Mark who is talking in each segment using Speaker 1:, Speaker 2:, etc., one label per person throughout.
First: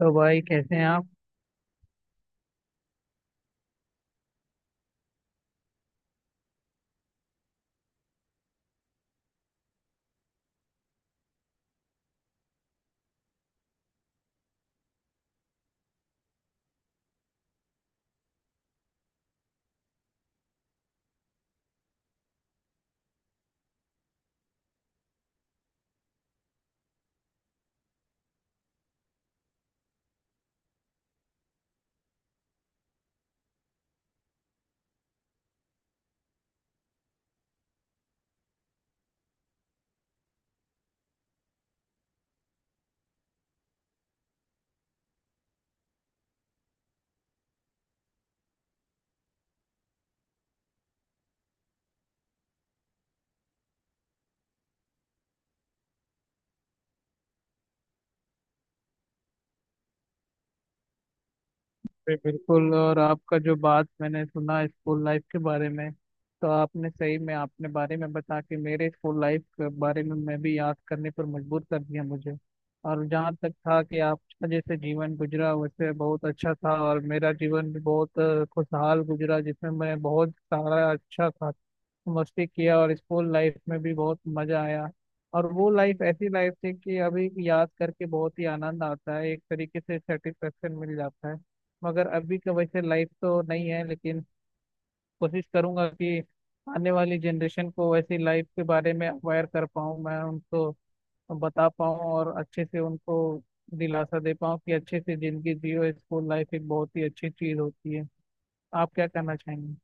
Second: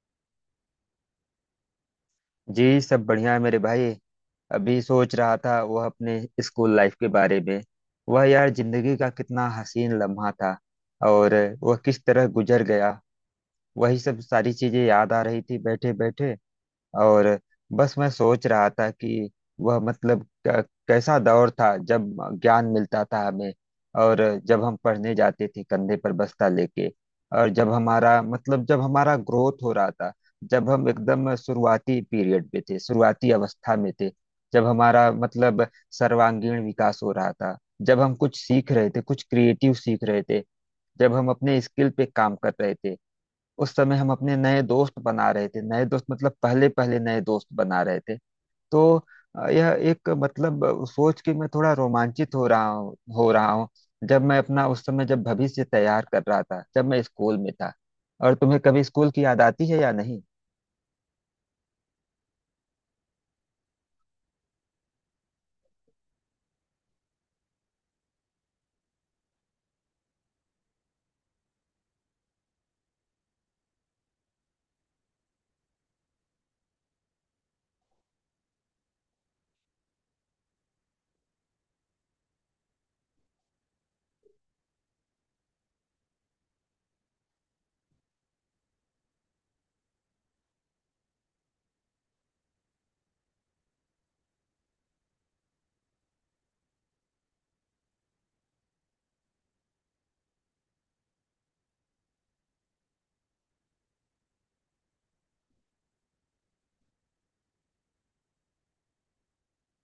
Speaker 1: तो भाई कैसे हैं आप।
Speaker 2: जी सब बढ़िया है मेरे भाई। अभी सोच रहा था वह अपने स्कूल लाइफ के बारे में। वह यार जिंदगी का कितना हसीन लम्हा था, और वह किस तरह गुजर गया। वही सब सारी चीजें याद आ रही थी बैठे बैठे। और बस मैं सोच रहा था कि वह मतलब कैसा दौर था जब ज्ञान मिलता था हमें। और जब हम पढ़ने जाते थे कंधे पर बस्ता लेके। और जब हमारा मतलब जब हमारा ग्रोथ हो रहा था। जब हम एकदम शुरुआती पीरियड पे थे, शुरुआती अवस्था में थे। जब हमारा मतलब सर्वांगीण विकास हो रहा था। जब हम कुछ सीख रहे थे, कुछ क्रिएटिव सीख रहे थे। जब हम अपने स्किल पे काम कर रहे थे। उस समय हम अपने नए दोस्त बना रहे थे, नए दोस्त मतलब पहले पहले नए दोस्त बना रहे थे। तो यह एक मतलब सोच के मैं थोड़ा रोमांचित हो रहा हूँ। जब मैं अपना उस समय जब भविष्य तैयार कर रहा था, जब मैं स्कूल में था। और तुम्हें कभी स्कूल की याद आती है या नहीं?
Speaker 1: बिल्कुल। और आपका जो बात मैंने सुना स्कूल लाइफ के बारे में, तो आपने सही में आपने बारे में बता के मेरे स्कूल लाइफ के बारे में मैं भी याद करने पर मजबूर कर दिया मुझे। और जहाँ तक था कि आपका जैसे जीवन गुजरा वैसे बहुत अच्छा था, और मेरा जीवन भी बहुत खुशहाल गुजरा, जिसमें मैं बहुत सारा अच्छा था। मस्ती किया और स्कूल लाइफ में भी बहुत मजा आया। और वो लाइफ ऐसी लाइफ थी कि अभी याद करके बहुत ही आनंद आता है, एक तरीके से सेटिस्फेक्शन मिल जाता है। मगर अभी का वैसे लाइफ तो नहीं है, लेकिन कोशिश करूंगा कि आने वाली जनरेशन को ऐसी लाइफ के बारे में अवेयर कर पाऊँ, मैं उनको बता पाऊँ और अच्छे से उनको दिलासा दे पाऊँ कि अच्छे से जिंदगी जियो, स्कूल लाइफ एक बहुत ही अच्छी चीज होती है। आप क्या कहना चाहेंगे?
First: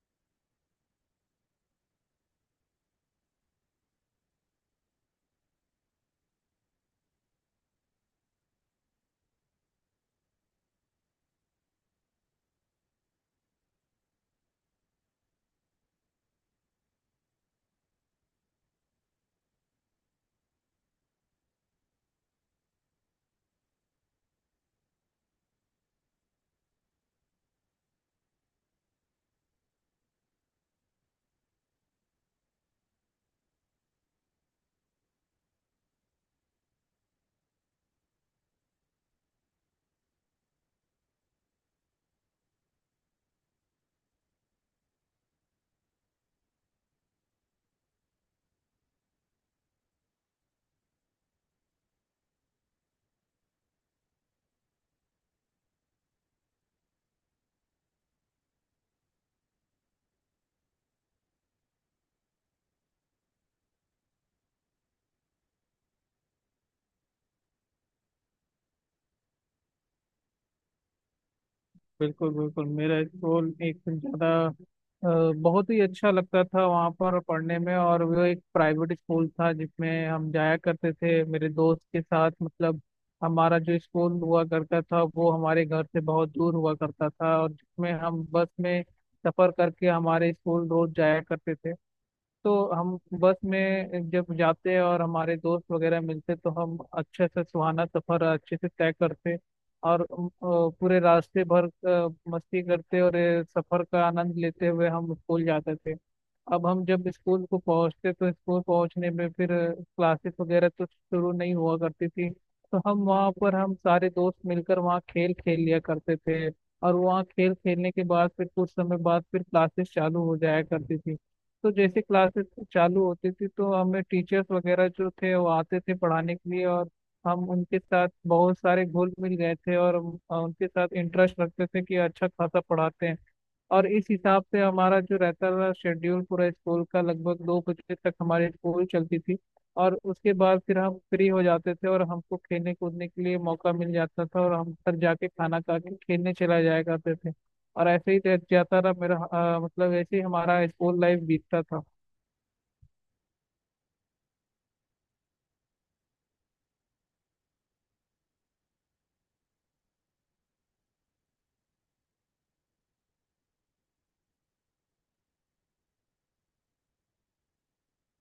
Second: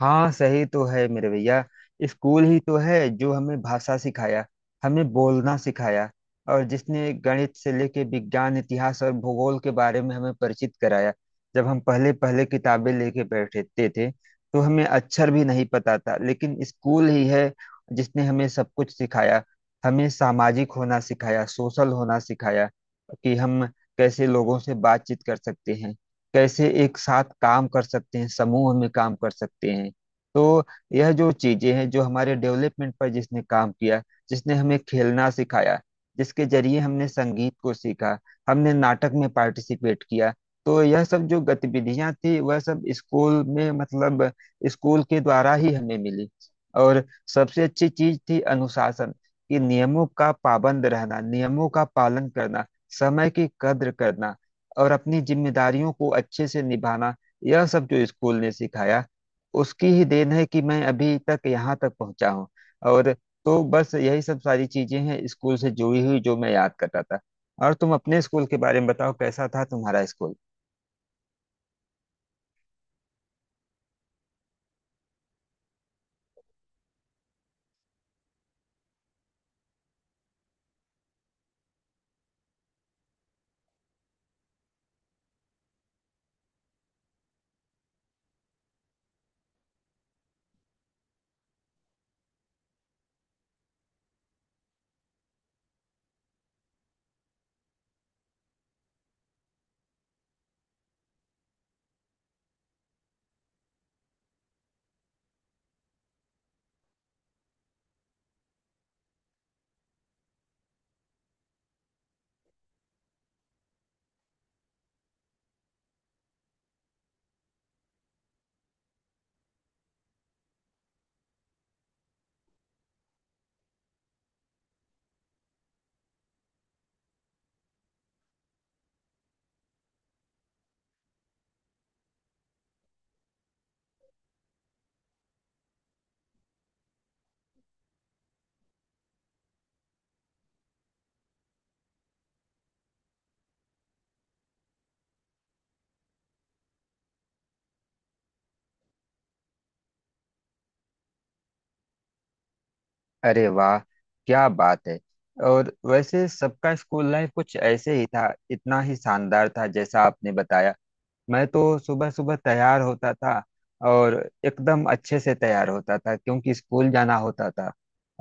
Speaker 2: हाँ सही तो है मेरे भैया। स्कूल ही तो है जो हमें भाषा सिखाया, हमें बोलना सिखाया, और जिसने गणित से लेके विज्ञान, इतिहास और भूगोल के बारे में हमें परिचित कराया। जब हम पहले पहले किताबें लेके बैठते थे तो हमें अक्षर भी नहीं पता था, लेकिन स्कूल ही है जिसने हमें सब कुछ सिखाया। हमें सामाजिक होना सिखाया, सोशल होना सिखाया कि हम कैसे लोगों से बातचीत कर सकते हैं, कैसे एक साथ काम कर सकते हैं, समूह में काम कर सकते हैं। तो यह जो चीजें हैं जो हमारे डेवलपमेंट पर जिसने काम किया, जिसने हमें खेलना सिखाया, जिसके जरिए हमने संगीत को सीखा, हमने नाटक में पार्टिसिपेट किया, तो यह सब जो गतिविधियां थी वह सब स्कूल में मतलब स्कूल के द्वारा ही हमें मिली। और सबसे अच्छी चीज थी अनुशासन, कि नियमों का पाबंद रहना, नियमों का पालन करना, समय की कद्र करना, और अपनी जिम्मेदारियों को अच्छे से निभाना। यह सब जो स्कूल ने सिखाया उसकी ही देन है कि मैं अभी तक यहाँ तक पहुँचा हूँ। और तो बस यही सब सारी चीजें हैं स्कूल से जुड़ी हुई, जो मैं याद कर रहा था। और तुम अपने स्कूल के बारे में बताओ, कैसा था तुम्हारा स्कूल?
Speaker 1: बिल्कुल बिल्कुल। मेरा स्कूल एकदम ज्यादा अ, बहुत ही अच्छा लगता था वहाँ पर पढ़ने में, और वो एक प्राइवेट स्कूल था जिसमें हम जाया करते थे मेरे दोस्त के साथ। मतलब हमारा जो स्कूल हुआ करता था वो हमारे घर से बहुत दूर हुआ करता था, और जिसमें हम बस में सफर करके हमारे स्कूल रोज जाया करते थे। तो हम बस में जब जाते हैं और हमारे दोस्त वगैरह मिलते तो हम अच्छे से सुहाना सफर अच्छे से तय करते। और पूरे रास्ते भर मस्ती करते और सफर का आनंद लेते हुए हम स्कूल जाते थे। अब हम जब स्कूल को पहुंचते तो स्कूल पहुंचने में फिर क्लासेस वगैरह तो शुरू नहीं हुआ करती थी, तो हम वहाँ पर हम सारे दोस्त मिलकर वहाँ खेल खेल लिया करते थे। और वहाँ खेल खेलने के बाद फिर कुछ समय बाद फिर क्लासेस चालू हो जाया करती थी। तो जैसे क्लासेस चालू होती थी तो हमें टीचर्स वगैरह जो थे वो आते थे पढ़ाने के लिए, और हम उनके साथ बहुत सारे घुल मिल गए थे, और उनके साथ इंटरेस्ट रखते थे कि अच्छा खासा पढ़ाते हैं। और इस हिसाब से हमारा जो रहता था शेड्यूल पूरा स्कूल का, लगभग दो बजे तक हमारी स्कूल चलती थी। और उसके बाद फिर हम फ्री हो जाते थे और हमको खेलने कूदने के लिए मौका मिल जाता था और हम घर जाके खाना खा के खेलने चला जाया करते थे। और ऐसे ही रह जाता रहा मेरा, मतलब ऐसे ही हमारा स्कूल लाइफ बीतता था।
Speaker 2: अरे वाह, क्या बात है। और वैसे सबका स्कूल लाइफ कुछ ऐसे ही था, इतना ही शानदार था जैसा आपने बताया। मैं तो सुबह सुबह तैयार होता था, और एकदम अच्छे से तैयार होता था क्योंकि स्कूल जाना होता था।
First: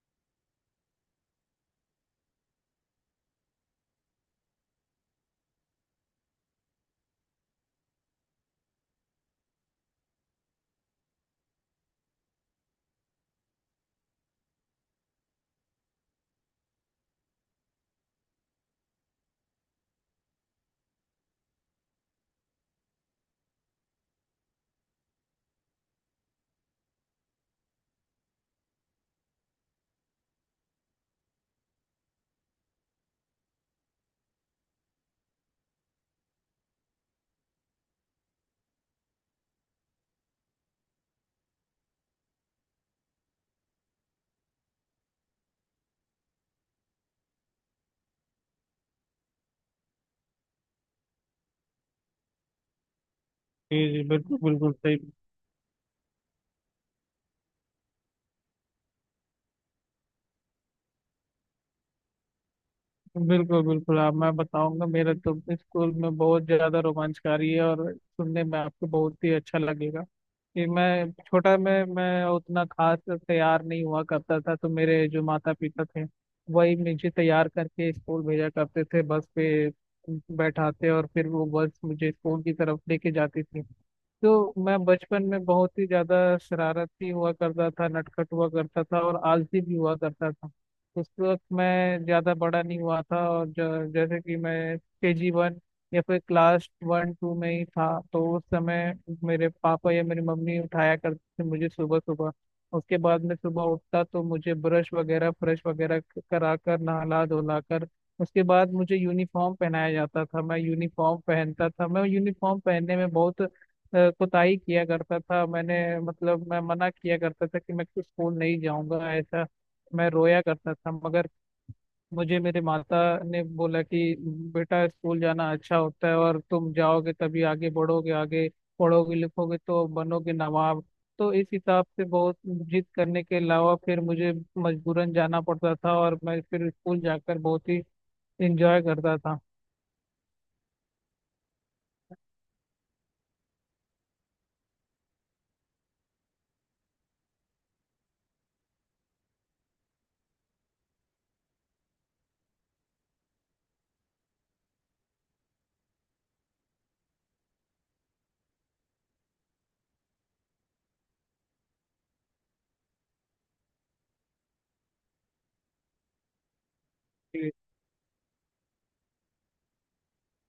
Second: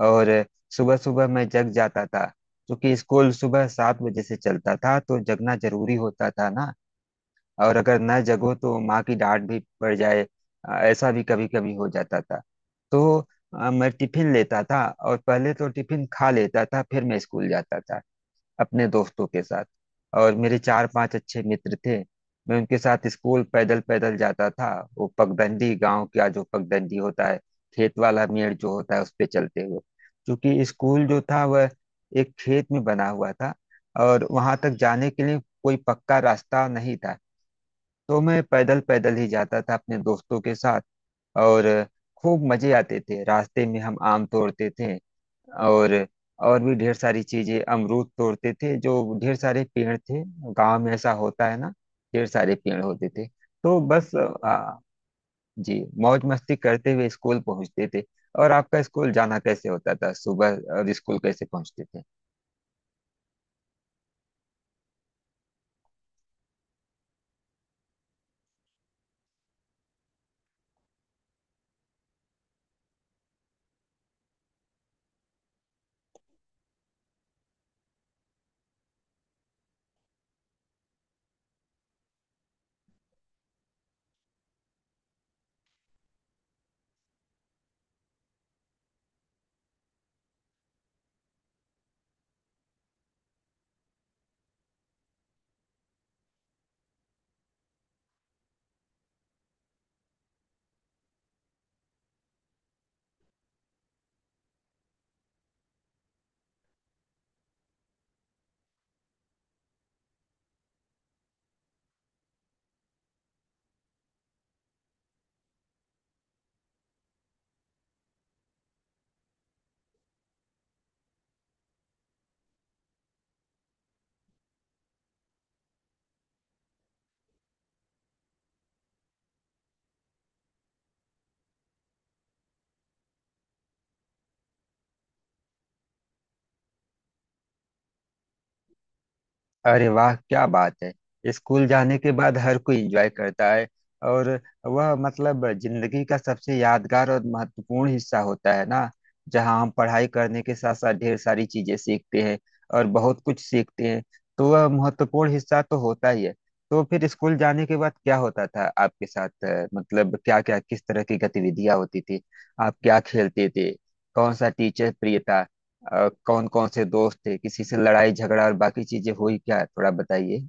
Speaker 2: और सुबह सुबह मैं जग जाता था, क्योंकि स्कूल सुबह 7 बजे से चलता था तो जगना जरूरी होता था ना। और अगर न जगो तो माँ की डांट भी पड़ जाए। ऐसा भी कभी कभी हो जाता था। तो मैं टिफिन लेता था, और पहले तो टिफिन खा लेता था, फिर मैं स्कूल जाता था अपने दोस्तों के साथ। और मेरे चार पांच अच्छे मित्र थे। मैं उनके साथ स्कूल पैदल पैदल जाता था। वो पगडंडी, गांव का जो पगडंडी होता है, खेत वाला मेड़ जो होता है उस पे चलते हुए, क्योंकि स्कूल जो था वह एक खेत में बना हुआ था, और वहां तक जाने के लिए कोई पक्का रास्ता नहीं था। तो मैं पैदल पैदल ही जाता था अपने दोस्तों के साथ। और खूब मजे आते थे, रास्ते में हम आम तोड़ते थे, और और भी ढेर सारी चीजें, अमरूद तोड़ते थे, जो ढेर सारे पेड़ थे। गांव में ऐसा होता है ना, ढेर सारे पेड़ होते थे,
Speaker 1: जी
Speaker 2: तो
Speaker 1: जी,
Speaker 2: बस
Speaker 1: बिल्कुल बिल्कुल
Speaker 2: आ,
Speaker 1: सही।
Speaker 2: जी मौज मस्ती करते हुए स्कूल पहुंचते थे। और आपका स्कूल जाना कैसे होता था सुबह, और स्कूल कैसे पहुंचते थे?
Speaker 1: बिल्कुल बिल्कुल। आप मैं बताऊंगा, मेरे तो स्कूल में बहुत ज्यादा रोमांचकारी है और सुनने में आपको बहुत ही अच्छा लगेगा कि मैं छोटा में मैं उतना खास तैयार नहीं हुआ करता था। तो मेरे जो माता पिता थे वही मुझे तैयार करके स्कूल भेजा करते थे, बस पे बैठाते और फिर वो बस मुझे स्कूल की तरफ लेके जाती थी। तो मैं बचपन में बहुत ही ज्यादा शरारती हुआ करता था, नटखट हुआ करता था और आलसी भी हुआ करता था। उस वक्त मैं ज्यादा बड़ा नहीं हुआ था, और जैसे कि मैं केजी वन या फिर क्लास वन टू में ही था। तो उस समय मेरे पापा या मेरी मम्मी उठाया करते थे मुझे सुबह सुबह। उसके बाद मैं सुबह उठता तो मुझे ब्रश वगैरह फ्रेश वगैरह करा कर, नहला धुला कर, उसके बाद मुझे यूनिफॉर्म पहनाया जाता था। मैं यूनिफॉर्म पहनता था, मैं यूनिफॉर्म पहनने में बहुत कुताही किया करता था मैंने। मतलब मैं मना किया करता था कि मैं तो स्कूल नहीं जाऊंगा ऐसा, मैं रोया करता था। मगर मुझे मेरे माता ने बोला कि बेटा स्कूल जाना अच्छा होता है और तुम जाओगे तभी आगे बढ़ोगे, आगे पढ़ोगे लिखोगे तो बनोगे नवाब। तो इस हिसाब से बहुत जिद करने के अलावा फिर मुझे मजबूरन जाना पड़ता था, और मैं फिर स्कूल जाकर बहुत ही इंजॉय करता था।
Speaker 2: अरे वाह, क्या बात है। स्कूल जाने के बाद हर कोई एंजॉय करता है। और वह मतलब जिंदगी का सबसे यादगार और महत्वपूर्ण हिस्सा होता है ना, जहाँ हम पढ़ाई करने के साथ साथ ढेर सारी चीजें सीखते हैं, और बहुत कुछ सीखते हैं। तो वह महत्वपूर्ण हिस्सा तो होता ही है। तो फिर स्कूल जाने के बाद क्या होता था आपके साथ? मतलब क्या क्या, किस तरह की गतिविधियां होती थी, आप क्या खेलते थे, कौन सा टीचर प्रिय था, कौन कौन से दोस्त थे, किसी से लड़ाई झगड़ा और बाकी चीजें हुई क्या? थोड़ा बताइए।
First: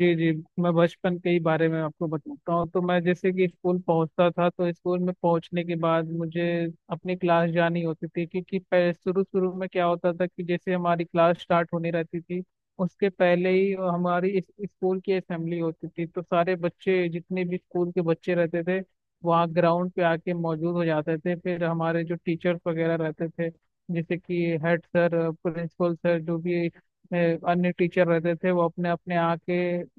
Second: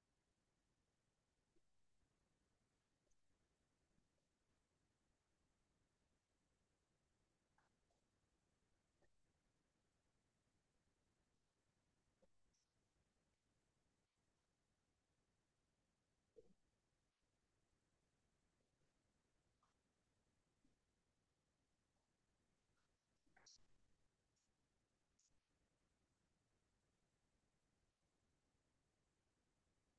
Speaker 1: जी जी। मैं बचपन के ही बारे में आपको बताता हूँ। तो मैं जैसे कि स्कूल पहुंचता था तो स्कूल में पहुंचने के बाद मुझे अपनी क्लास जानी होती थी, क्योंकि शुरू शुरू में क्या होता था कि जैसे हमारी क्लास स्टार्ट होने रहती थी, उसके पहले ही हमारी स्कूल की असेंबली होती थी। तो सारे बच्चे जितने भी स्कूल के बच्चे रहते थे वहाँ ग्राउंड पे आके मौजूद हो जाते थे। फिर हमारे जो टीचर्स वगैरह रहते थे, जैसे कि हेड सर, प्रिंसिपल सर, जो भी अन्य टीचर रहते थे, वो अपने अपने आके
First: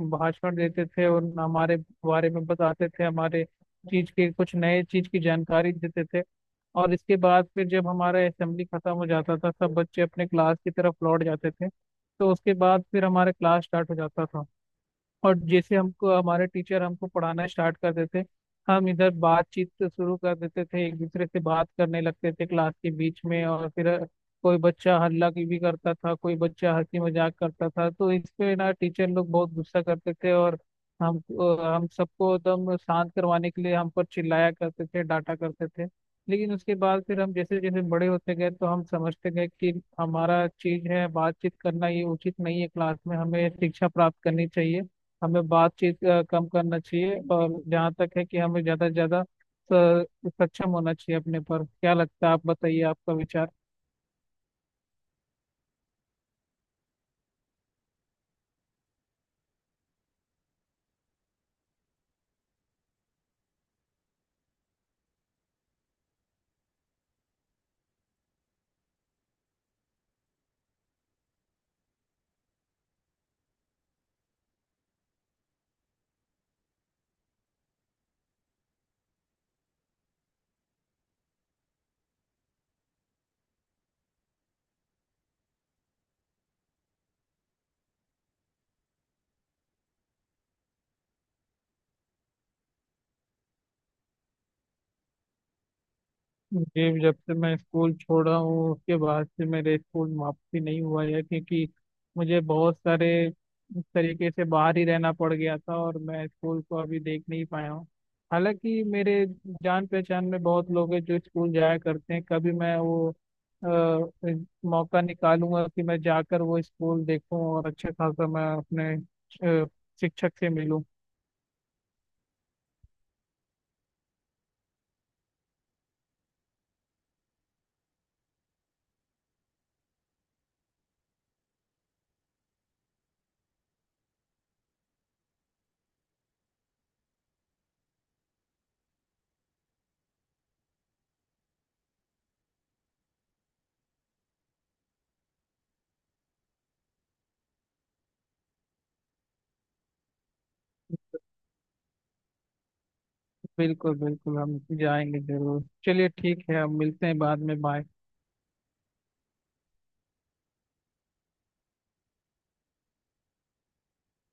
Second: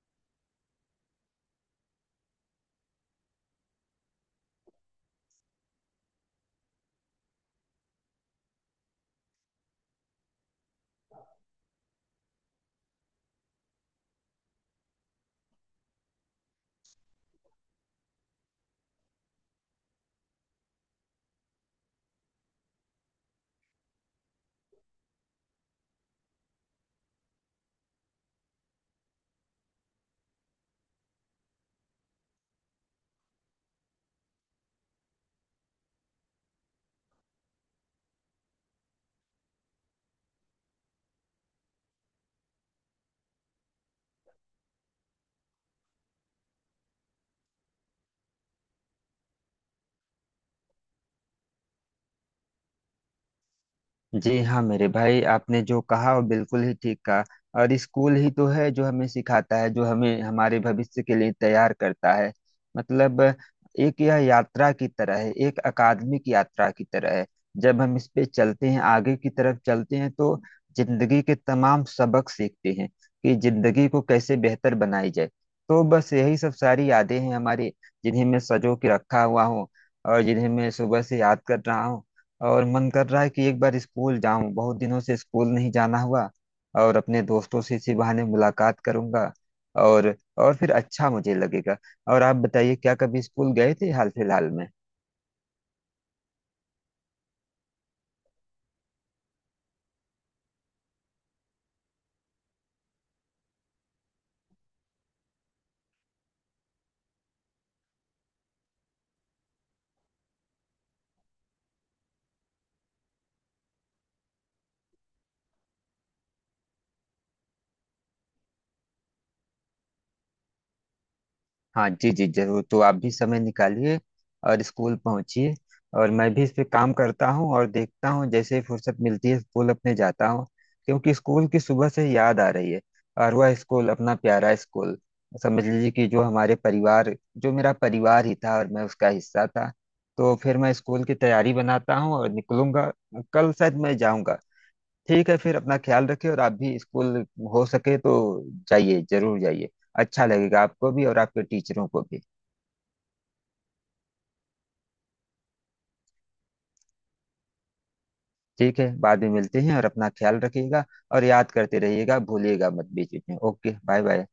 Speaker 1: भाषण देते थे और हमारे बारे में बताते थे, हमारे चीज के कुछ नए चीज की जानकारी देते थे। और इसके बाद फिर जब हमारा असेंबली खत्म हो जाता था सब बच्चे अपने क्लास की तरफ लौट जाते थे। तो उसके बाद फिर हमारा क्लास स्टार्ट हो जाता था। और जैसे हमको हमारे टीचर हमको पढ़ाना स्टार्ट करते थे, हम इधर बातचीत से शुरू कर देते थे, एक दूसरे से बात करने लगते थे क्लास के बीच में। और फिर कोई बच्चा हल्ला की भी करता था, कोई बच्चा हंसी मजाक करता था, तो इस पे ना टीचर लोग बहुत गुस्सा करते थे और हम हम सबको एकदम शांत करवाने के लिए हम पर चिल्लाया करते थे, डांटा करते थे। लेकिन उसके बाद फिर हम जैसे जैसे बड़े होते गए तो हम समझते गए कि हमारा चीज है बातचीत करना, ये उचित नहीं है, क्लास में हमें शिक्षा प्राप्त करनी चाहिए, हमें बातचीत कम करना चाहिए। और जहाँ तक है कि हमें ज़्यादा से ज़्यादा सक्षम होना चाहिए अपने पर। क्या लगता है आप बताइए, आपका विचार?
Speaker 2: जी हाँ मेरे भाई, आपने जो कहा वो बिल्कुल ही ठीक कहा। और स्कूल ही तो है जो हमें सिखाता है, जो हमें हमारे भविष्य के लिए तैयार करता है। मतलब एक यह यात्रा की तरह है, एक अकादमिक यात्रा की तरह है। जब हम इस पे चलते हैं, आगे की तरफ चलते हैं, तो जिंदगी के तमाम सबक सीखते हैं कि जिंदगी को कैसे बेहतर बनाई जाए। तो बस यही सब सारी यादें हैं हमारी, जिन्हें मैं सजो के रखा हुआ हूँ, और जिन्हें मैं सुबह से याद कर रहा हूँ। और मन कर रहा है कि एक बार स्कूल जाऊं, बहुत दिनों से स्कूल नहीं जाना हुआ, और अपने दोस्तों से इसी बहाने मुलाकात करूंगा, और और फिर अच्छा मुझे लगेगा। और आप बताइए, क्या कभी स्कूल गए थे हाल फिलहाल में?
Speaker 1: जी, जब से मैं स्कूल छोड़ा हूँ उसके बाद से मेरे स्कूल में वापसी नहीं हुआ है, क्योंकि मुझे बहुत सारे इस तरीके से बाहर ही रहना पड़ गया था और मैं स्कूल को अभी देख नहीं पाया हूँ। हालांकि मेरे जान पहचान में बहुत लोग हैं जो स्कूल जाया करते हैं। कभी मैं वो अ, मौका निकालूंगा कि मैं जाकर वो स्कूल देखूं और अच्छा खासा मैं अपने अ, शिक्षक से मिलूं।
Speaker 2: हाँ जी जी जरूर, तो आप भी समय निकालिए और स्कूल पहुंचिए। और मैं भी इस पे काम करता हूँ और देखता हूँ, जैसे ही फुर्सत मिलती है स्कूल अपने जाता हूँ, क्योंकि स्कूल की सुबह से याद आ रही है। और वह स्कूल अपना प्यारा स्कूल समझ लीजिए कि जो हमारे परिवार, जो मेरा परिवार ही था और मैं उसका हिस्सा था। तो फिर मैं स्कूल की तैयारी बनाता हूँ और निकलूंगा, कल शायद मैं जाऊँगा। ठीक है, फिर अपना ख्याल रखिए, और आप भी स्कूल, हो सके तो जाइए, जरूर जाइए। अच्छा लगेगा आपको भी और आपके टीचरों को भी।
Speaker 1: बिल्कुल बिल्कुल, हम जाएंगे जरूर। चलिए ठीक है, हम मिलते हैं बाद में। बाय।
Speaker 2: ठीक है, बाद में मिलते हैं, और अपना ख्याल रखिएगा, और याद करते रहिएगा, भूलिएगा मत बीच बीच में। Okay, bye bye.